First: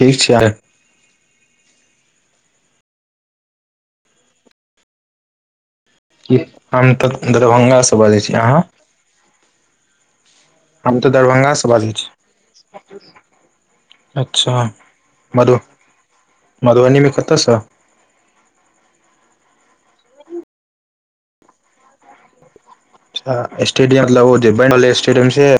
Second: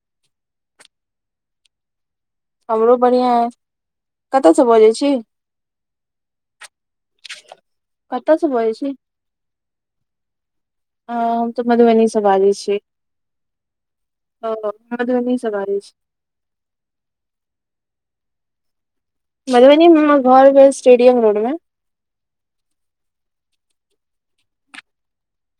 ठीक छै। हमरो बढ़िआँ, कतयसँ बजैत छी? हम तऽ दरभंगास। कतसँ सऽ बजैय छी? हम तऽ आ हम तऽ दरभंगासँ बाजै छी मधुबनी से बाजैय छी। ओ अच्छा मधुबनी से बाजैय छी। मधुबनी में कतऽ सऽ? मधुबनी मे हमर घर भेल स्टेडियम रोडमें। अच्छा! स्टेडियम लग ओ जे बैनल ऐ स्टेडियम से?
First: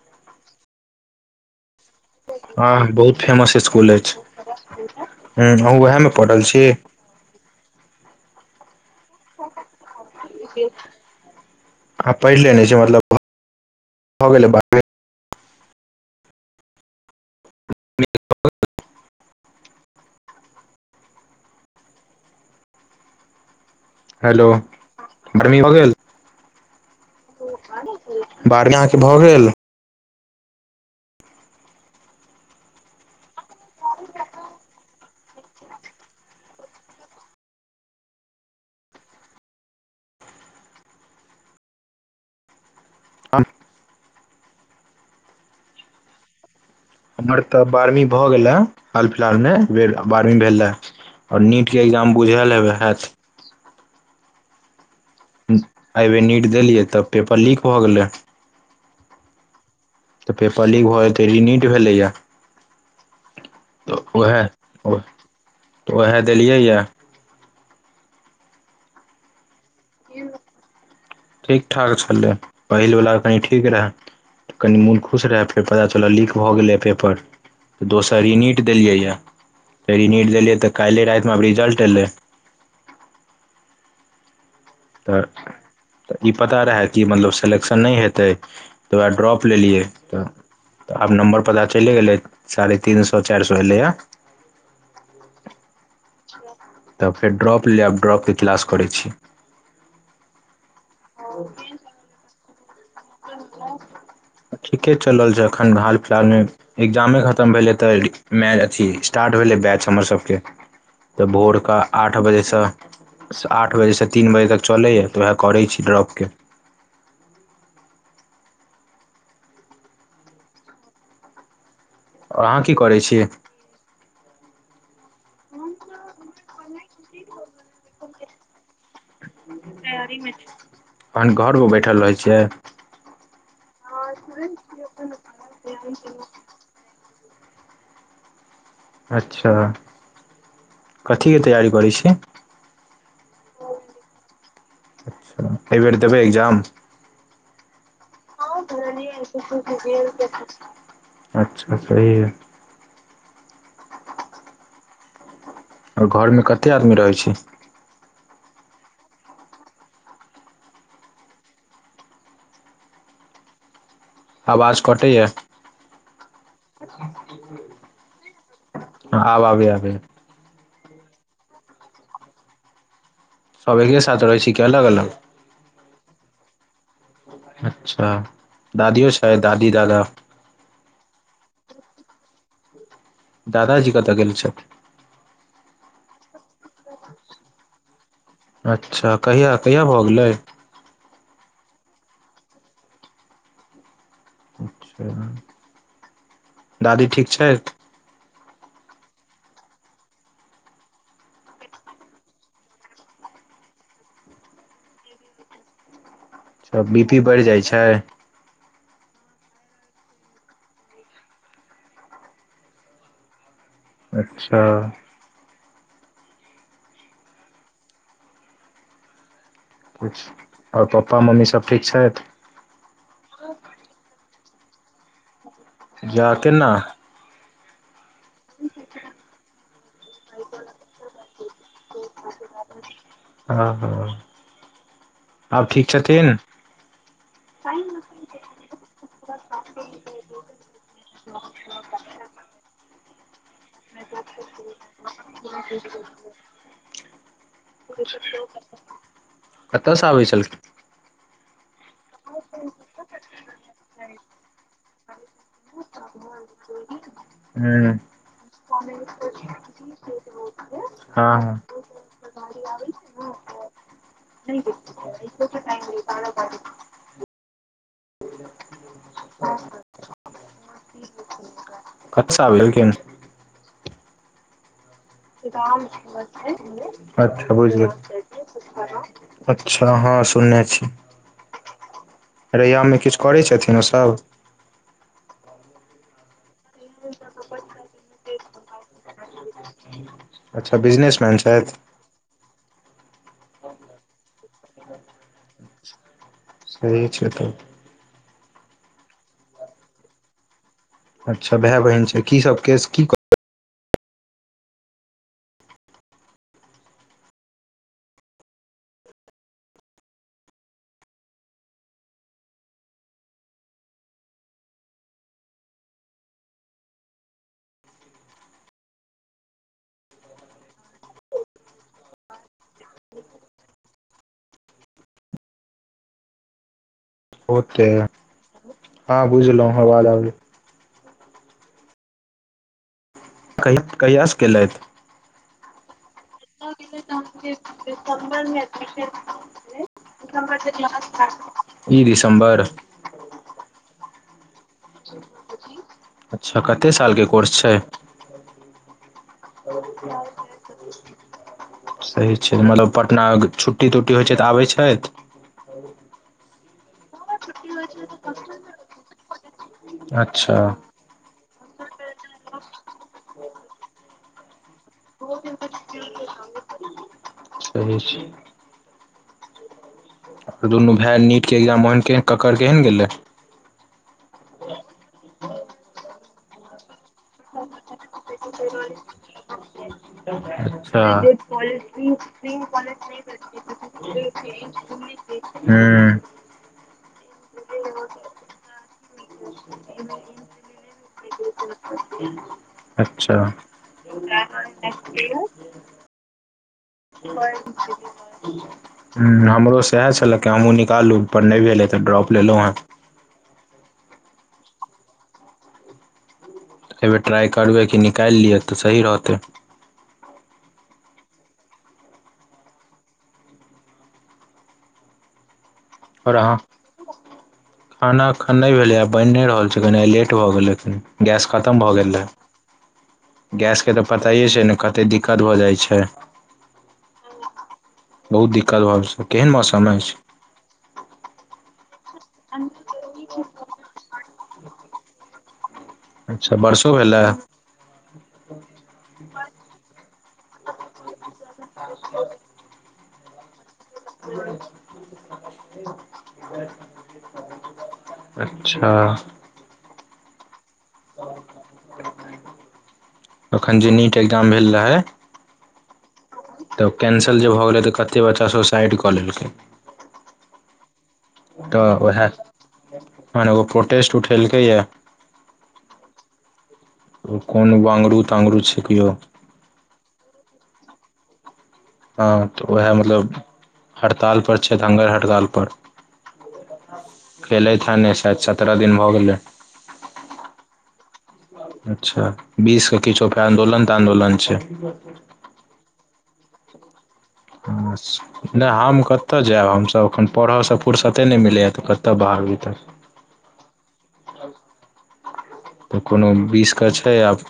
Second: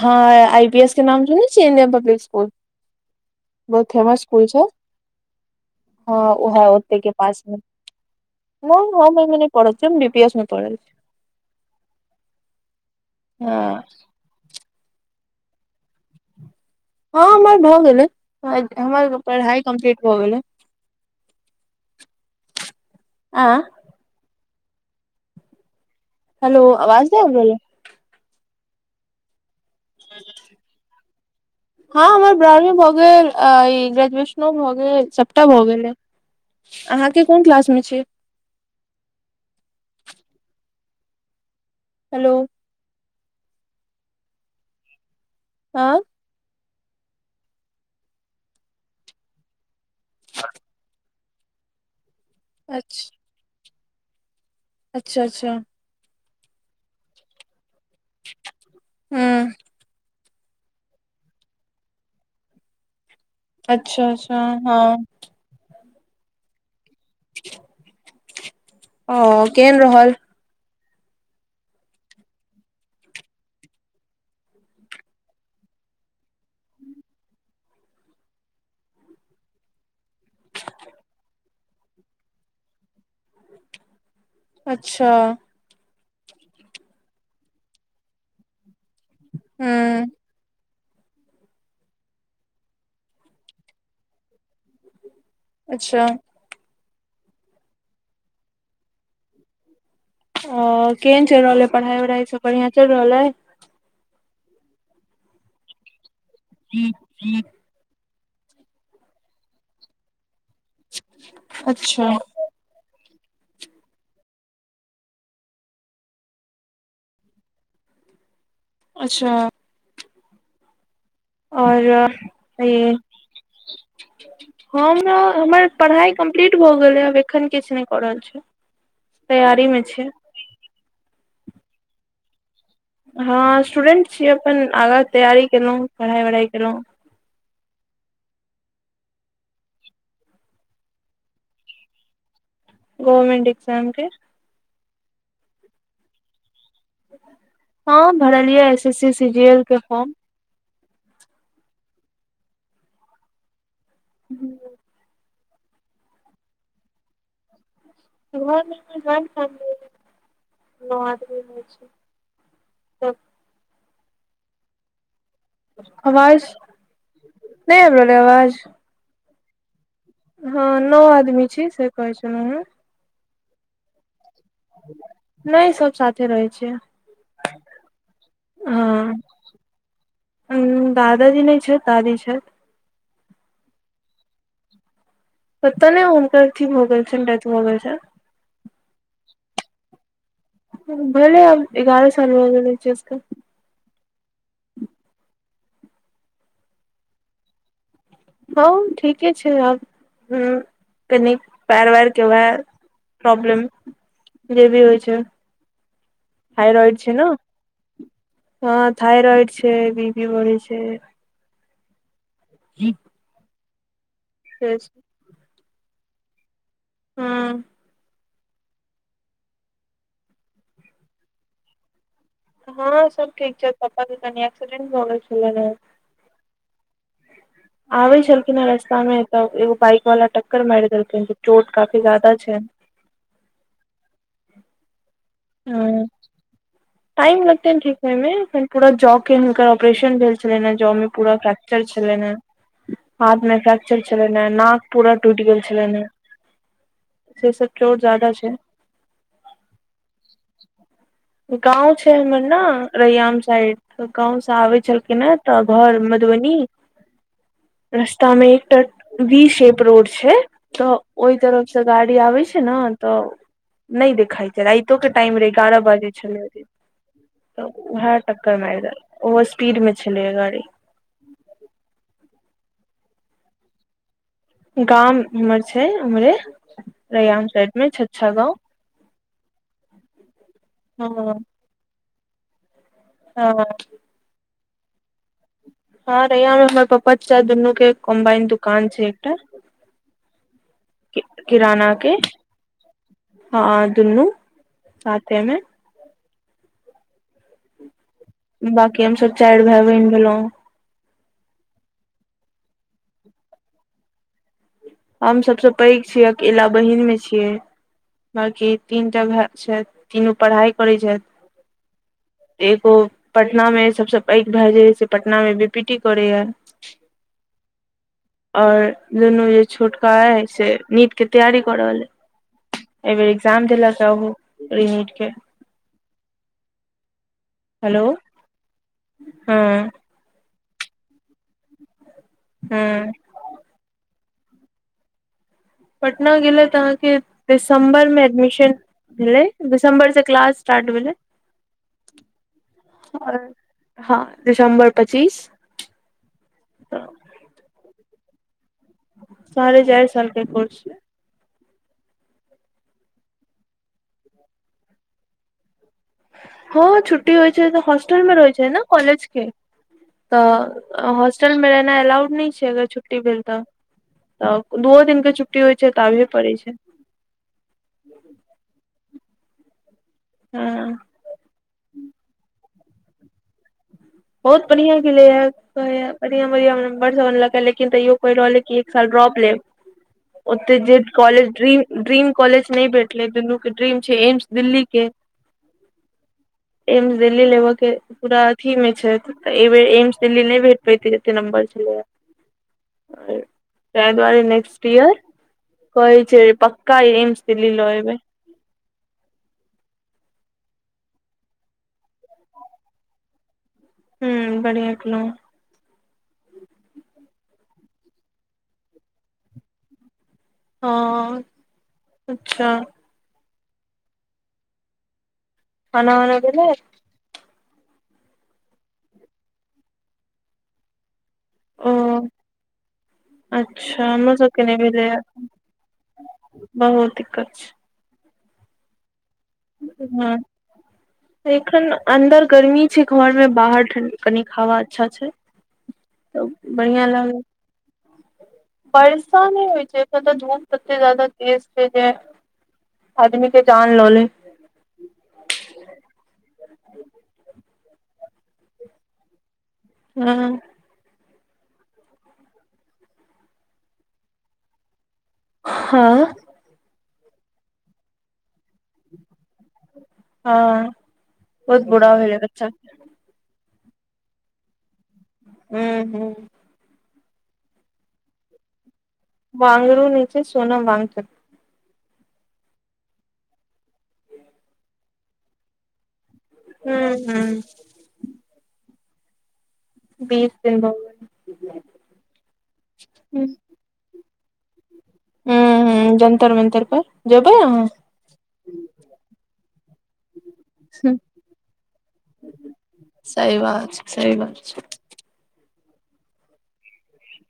हाॅं आई पी एस के नाम सुनैय छीयैय, इंडियन पब्लिक। ओ, हँ बहुत फेमस बहुत स्कुल अछि फेमस स्कूल छैय। हूँ अहूँ उएहमे हँ पढ़ल छी ओहा, ओत्ते के पास में। नैय हँमनै ओइ मे पढ़ल छियै, हम बीपी एस मे पढ़ै छियै। पैढ लेने छियै, मतलब छी हँ भऽ गेल बात। हँ हमर भऽ गेलैय। [unintelligible] पढ़ाई कम्प्लीट भ गेलैय [unintelligible] आ। हेलो! गर्मी भऽ गेल? हेलो! आवाज नैय आब रहल है? बारहमी अहाॅं के भऽ गेल? [unintelligible] हँ हमर बारहमा भऽ गेल, ई ग्रेजुएशनो भऽ गेल, सबटा भऽ गेल अइ। अहाँके कोन क्लास में छीय? हेलो। हम हॉंऽ? हम्मर तऽ बारहवीं भए गेला, हाल फिलहाल में भेल बारहवीं भेला। और नीट के एग्जाम बुझल हेबे हैत? अच्छा अच्छा अच्छा। एइ बेेर नीट देलियैं तऽ पेपर लीक भऽ गेलैय। ह्म्म। तऽ पेपर लीक भऽ जेतैय रीनीट भेलैया। अच्छा उएह अच्छा हाॅं। तऽ ओहैऽ देलियैयाऽ। [unintelligible] ओ केहेन रहल? ठीक ठाक छलै, पहिलवला कनि ठीक रहैऽ। कनि मुन खुश रहय, फेर पता चलल लीक भऽ गेलैय पेपर। तऽ दोसर रिनीट देलियैए, तऽ रिनिट देलियै तऽ काल्हिए रातिमे रिजल्ट एलैय। अच्छा तऽ-तऽ ई पता रहय कि मतलब सेलेक्शन नहि हेतैय। तइऽ दुआए ड्रॉप हूँ लेलीयैय। तऽ आब नम्बर पता चैले गेलैय साढ़े तीन सौ चारि सौ एलैया। अच्छा। तब फेर ड्रॉप ले, आब ड्रॉप के क्लास करैं छी। अऽ केहेन चैल रहल अइ पढ़ाई वढ़ाई सब बढ़िया चैल रहल अइ? ठीके चल रहल छै एखन हाल फिलहाल मे, एकग्जामें खत्म भेलैय। तऽ-मैं-अथी स्टार्ट भेलै बैंच हमर सबके। तऽ भोरक अच्छा आठ बजे सऽ आठ बजेसँ तीन बजे तक चलैयैऽ, तऽ ओहैऽ करै छी ड्रॉप के। अच्छा। औरऽ? आ अहाँ की करै छीय? हम न हमर पढ़ाइ कम्प्लीट भऽ ग- एलैय आब एखन किछ नहि कर रहल छी। तैयारी मे गारी में छी, तहन घर में बैठल रहै छियै? हँ स्टूडेंट छीयै, अपन आगाँ तैयारी केलौं, पढ़ाइ वढ़ाई केलौं। अच्छा, कथीके तैयारी करै छीय? गोवमेन्ट एग्जामके। अच्छा, तऽ अइ बेर देबै एग्जाम? हँ, भरलियैयाऽ S S C C G L के फॉर्म। अच्छा सही अइ। हुम्म। और घर में कते आदमी रहै छी? घर में हमर ज्वाइंत फैमली अइ, नॉ आदमी रहै छी। आवाज कटैयाऽ। अवाज नैय आयब रहल अइ अवाज? हँ आब आबया आबया। हँ नौ आदमी छी, से कहै छेलौ है। सब [unintelligible] साथ रहै छि, कि अलग- अलग? नैय सब साथे रहै छियै। अच्छा दादियो छै, दादी- दादा? उम्म दादाजी नै छैथ, दादी छैथि। दादाजी कतऽ गेल छथी? कतउ नै हुनकर अथी भऽ गेल छैन [unintelligible] भऽ गेल छैन। अच्छा कहिया- कहिया भऽ गेलै? भेलै आब एगारह साल भऽ गेलै [unintelligible] के। अच्छा दादी ठीक छैथि? हँ ठीके छै आब, हुम्म कनि पैर- वैर के वहा प्रॉब्लम जे भी होइ छै। थाइराॅइड बी छै पी न, बढ़ि जाइ छै हँ थाइराॅइड छै, बी पी बढ़ै छै जी अच्छा। हुम्म [inaudible] और पप्पा-मम्मी सब ठीक छैथि? हँ सब ठीक छै पप्पा के कनि एक्सीडेंट भऽ गेल छेलैन है। जा केन्ना? आबै छेलखिन है रस्ता मे, तऽ एगो बाइक वाला टक्कर मारि देलकैन, त चोट काफी जादा छैन। ह- ह आब ठीक ह छथिन? टाइम लगतैन ठीक होय मे, एखन पूरा जौ के हुनकर ऑपरेशन भेल छेलनि है, जौ में पूरा फ्र [unintelligible] छेलैन है [unintelligible] चल छेलनि हे, नाक पूरा टूटि गेल छेलनि हे, से सब चोट ज्यादा छैन। कतऽसँ आबै छेल गाँव छै, हमर न रैयाम साइड गाँव से आबै छलखिन है तऽ घर मधुबनी हुँ। तऽमे एकटा वी शेप रोड छै, तऽ ओइ हँ तरफ गाड़ी आबै छै न, तऽ नै देख नै देख [inaudible] त वएह टक्कर मार [unintelligible] ओहो [unintelligible] में छेलैया गाड़ी। [unintelligible] गाम हमर गाम छै उम्हरे [inaudible] रैयाम अच्छा बुझ साइड मे छछा गाँव [unintelligible] अच्छा हँ सुनने छी। हँ रैयाम मे किछ करै हँ छथिन, ओ सब? हँ रैयाम में हमर पप्पा -चचा दुनू के [unintelligible] दुकान छै। अच्छा बिजनेस मैन छथि? [unintelligible] हँ दुन्नू साथेमे। सही छै तब। बाकी हमसब चाइर भैए- बहिन भेलहुँ। अच्छा भाए- बहिन छै। की सब केस की हम सबसे पैघ छियै अकेला बहिन में छियै। बकी तीनटा भै छथि तीनू पढ़ाइ करै छथि। एगो पटना मे सबसे पैघ भए जे है से पटना मे बी पी टी करैया। [inaudible] और [unintelligible] छोटका है से नीट के तैयारी कऽ रहल हे। एहि बेर एक्जाम देल जा हूँ नीट के। होते हेलो हँ बुझलहु हँ अवाज आ हँ। कह कहियासँ केलथि। पटना गेलै तऽ अहाँके दिसम्बर मे एडमिशन भेलै दिसम्बर से क्लास स्टार्ट [inaudible] ई दिसम्बर आओ हँ दिसम्बर पच्चीस। अच्छा कते तऽ सालके कोर्स छैय। साढे चार सालके कोसै छैय। सही छैय मतलब पटना छुट्टी तुट्टी होइ छैय तऽ आबै छैत। [inaudible] हँ छुट्टी होइ छैय तऽ होस्टल मे रहै छैय ने कॉलेज के अच्छा तऽ होस्टल मे रहैना एलाउड न छैय अगर छुट्टी भेल तऽ। तऽ दूओ दिन के छुट्टी होइ छैय तऽ आबे पड़ैत छैय। सही छैय। हँ दुनू भाय नीट के एग्जाम ओहन के केकर केहन गेलै। बहुत बढ़िया गेले ये कहे बढ़िया बढ़ियां नम्बर सब आनलक है लेकिन तयो पैढ रहल ये कि एक साल ड्रप लेब ओते जे अच्छा कॉलेज ड्रीम ड्रीम कॉलेज हूँ नै भेठले दुनू के ड्रीम छैय एम्स दिल्ली के। एम्स दिल्ली लेबऽ के पूरा अधि मे छैय। छैय एहि बेर एम्स दिल्ली नहि भेट पैतते जते नम्बर छलै अच्छा ये। हूँ तइ दुआरे नेक्स्ट इयर कहै छैय पक्का एम्स दिल्ली लऽ एबै। हूँ हमरो सएह छलक कि हमहूँ निकालू पर नहि भेले तऽ ड्रॉप लेलहुँं हेँ। हूँ बढ़िआ केलों। एहिबर ट्राइ करबै कि निकालि लिअ तऽ सही रहतै। हँ अच्छा। खाना आओर उना अहाँ भेले। खाना इखेन नै भेलै बैने रहल छैय कनी लेट भऽ गेलैन। गैस खतम ओ भए गेल रहै। गैसके तऽ अच्छा हमरो पताए सबके छैय ने नहि कतेक भेलै दिक्कत भऽ जाइत छैय। बहुत दिक्कत छैय। बहुत दिक्कत भऽ छैय केहन मौसम अछि। एखन अन्दर गर्मी छैय घर मे बाहर ठंड कनिक हवा अच्छा छैय तब अच्छा बरसो बढ़िआँ भेलए लागलै। बरसा नै होइ छैय त तऽ धूप तते जादा तेज छैय जे। आदमी के जान लऽ ले। [inaudible] अच्छा। हँ। अखन जे नीट ए्जाम भेल रहै। हँ तऽ' कैंसल जे भऽ' गेलै तऽ'कते बच्चा सब साइड किन बहुत बुरा तऽ'उएह भेलै बच्चा के मने ओ प्रोटेस्ट उठेलकै य हू हू कोन बाङ्गरू ताङ्गरू छैिक यौ वंगरू न छै सोन वाँंग हँ तऽ' उएह मतलब हड़तालपर छै धङ्गर हड़तालपर। हू हू खेलैत ह ने शायद सत्ररह दिन भऽ' गेलै। बीस दिन गेल अच्छा बीस के किछो फे आदोलन तऽ'दोलन छै। हू ह जन्तर मन्तर पर। जेबै अहाँ आ [inaudible] नहि हम कतय जायब हमसभ एखन पढ़यसँ फुरसते नहि मिलैए तऽ' कतय बाहर भीतर। सही बात छै सी बात छै। तऽ' कोनो विषके छै आब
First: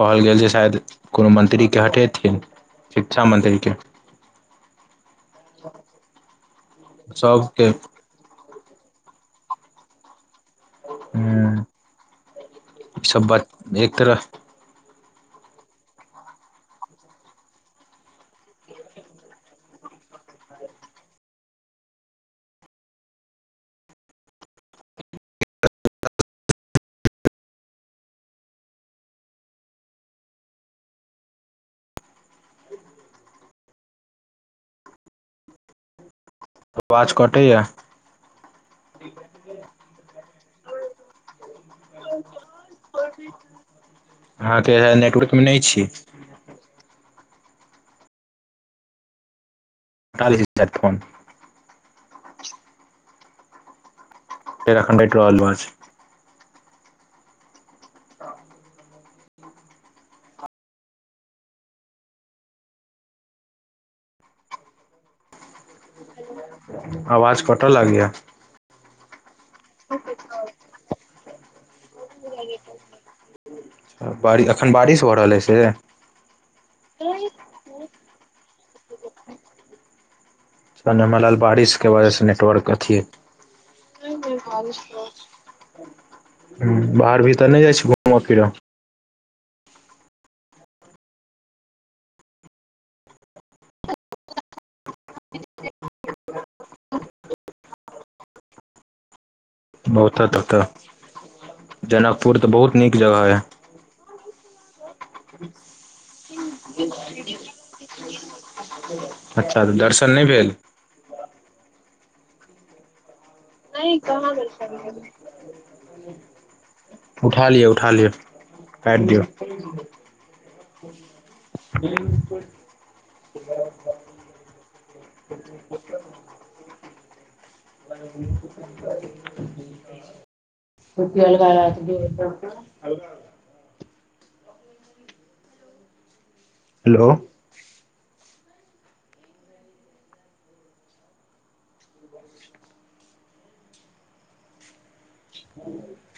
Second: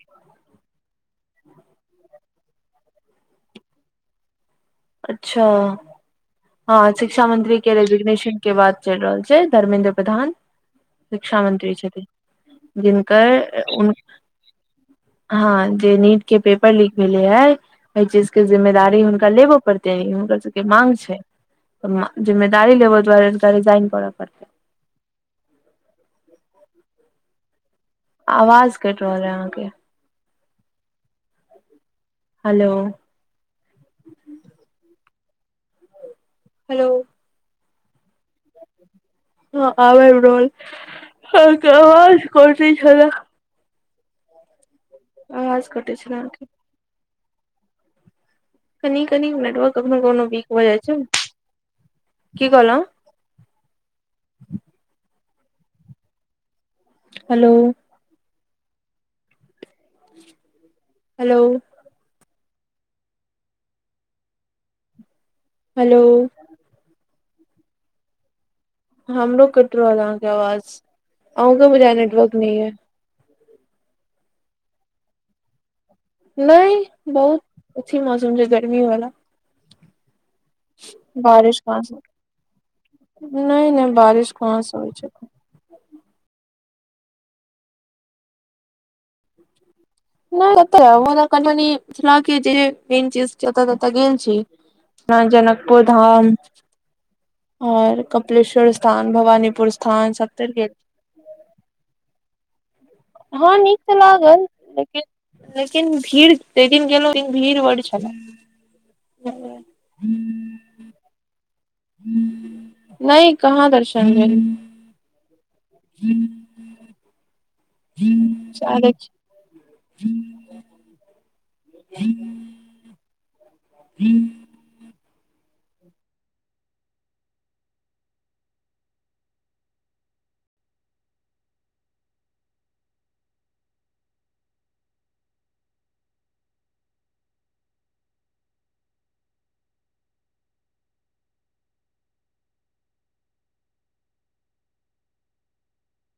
कहल गेल जे शायद कोनो मन्त्रीकेँ हटेथिन। शिक्षा मंत्रीके। अच्छा हँ शिक्षा मंत्री सबके ई के रेजिग्नेश के बात चलि रहल छै धर्मेेन्द्र प्रधान शिक्षा मंत्री छथिन। सब बात जिनकर उ [unintelligible] हँ जे नीट के पेपर लीक भेले है ओहि चीज के जिम्मेदारी हुनका लेबो। पड़ते ह हुनकर सब के मांग छै जिम्मेदी लेबऽ'दारे रिजाइन करऽ 'पड़ते। आवाज कटि रहल है अहाँके। हेलो हेलो आवाज कटैए। हँ आबै रोलाज कोट छल अहाँ तऽ'इह नेटवर्कमे नहि आवाज छी। [unintelligible] कनि कनि नेटर्क कखनो कखनो हटा दै छी वीक हो शायद जाइ छै फोन ने की कहल। एरखणडा एको आलोा छै। हेलो। हेलो। हेलो। आवाज कटऽ' लागया। हमरोग कट रहो अहाँके आवाज आउगा मुझा नेटवर्क नई है। अखन बारिश भ रहल अइ से। नहि बहुत अच्ी मौसम छै गर्मी वाला। हमरा बारिश के वजह से नेटवर्क अथ नहि नहि बारिश कहाँ से होइ छै बाहर भीतर नहि जाइ छी घूमऽ'फिरऽ' नहि एतऽ' हम कनिनी क जे मेन चीज छैत त गेल छी। जनकपुर धाम आओर कपिलेश्वर स्थान भवानीपुर स्थान ओतऽ तऽ स्त। ओतऽ जनकपुर तऽ'बहुत नीक जगह हँ। हँ नीक तऽ लागल, लेकिन लेकिन भीड़ एक दिन गेलहुँ, ओहि दिन भीड़ बड़ छलै। अच्छा! तऽ दर्शन नहि भेल? नै कहाँ दर्शन भेल। उठा लिअ, उठा लिअ, सैह काइट देखियौ दियौ। [unintelligible] [inaudible] [unintelligible] [unintelligible] रुपीया लगा-लगा क गेल [unintelligible] हेलो! [inaudible]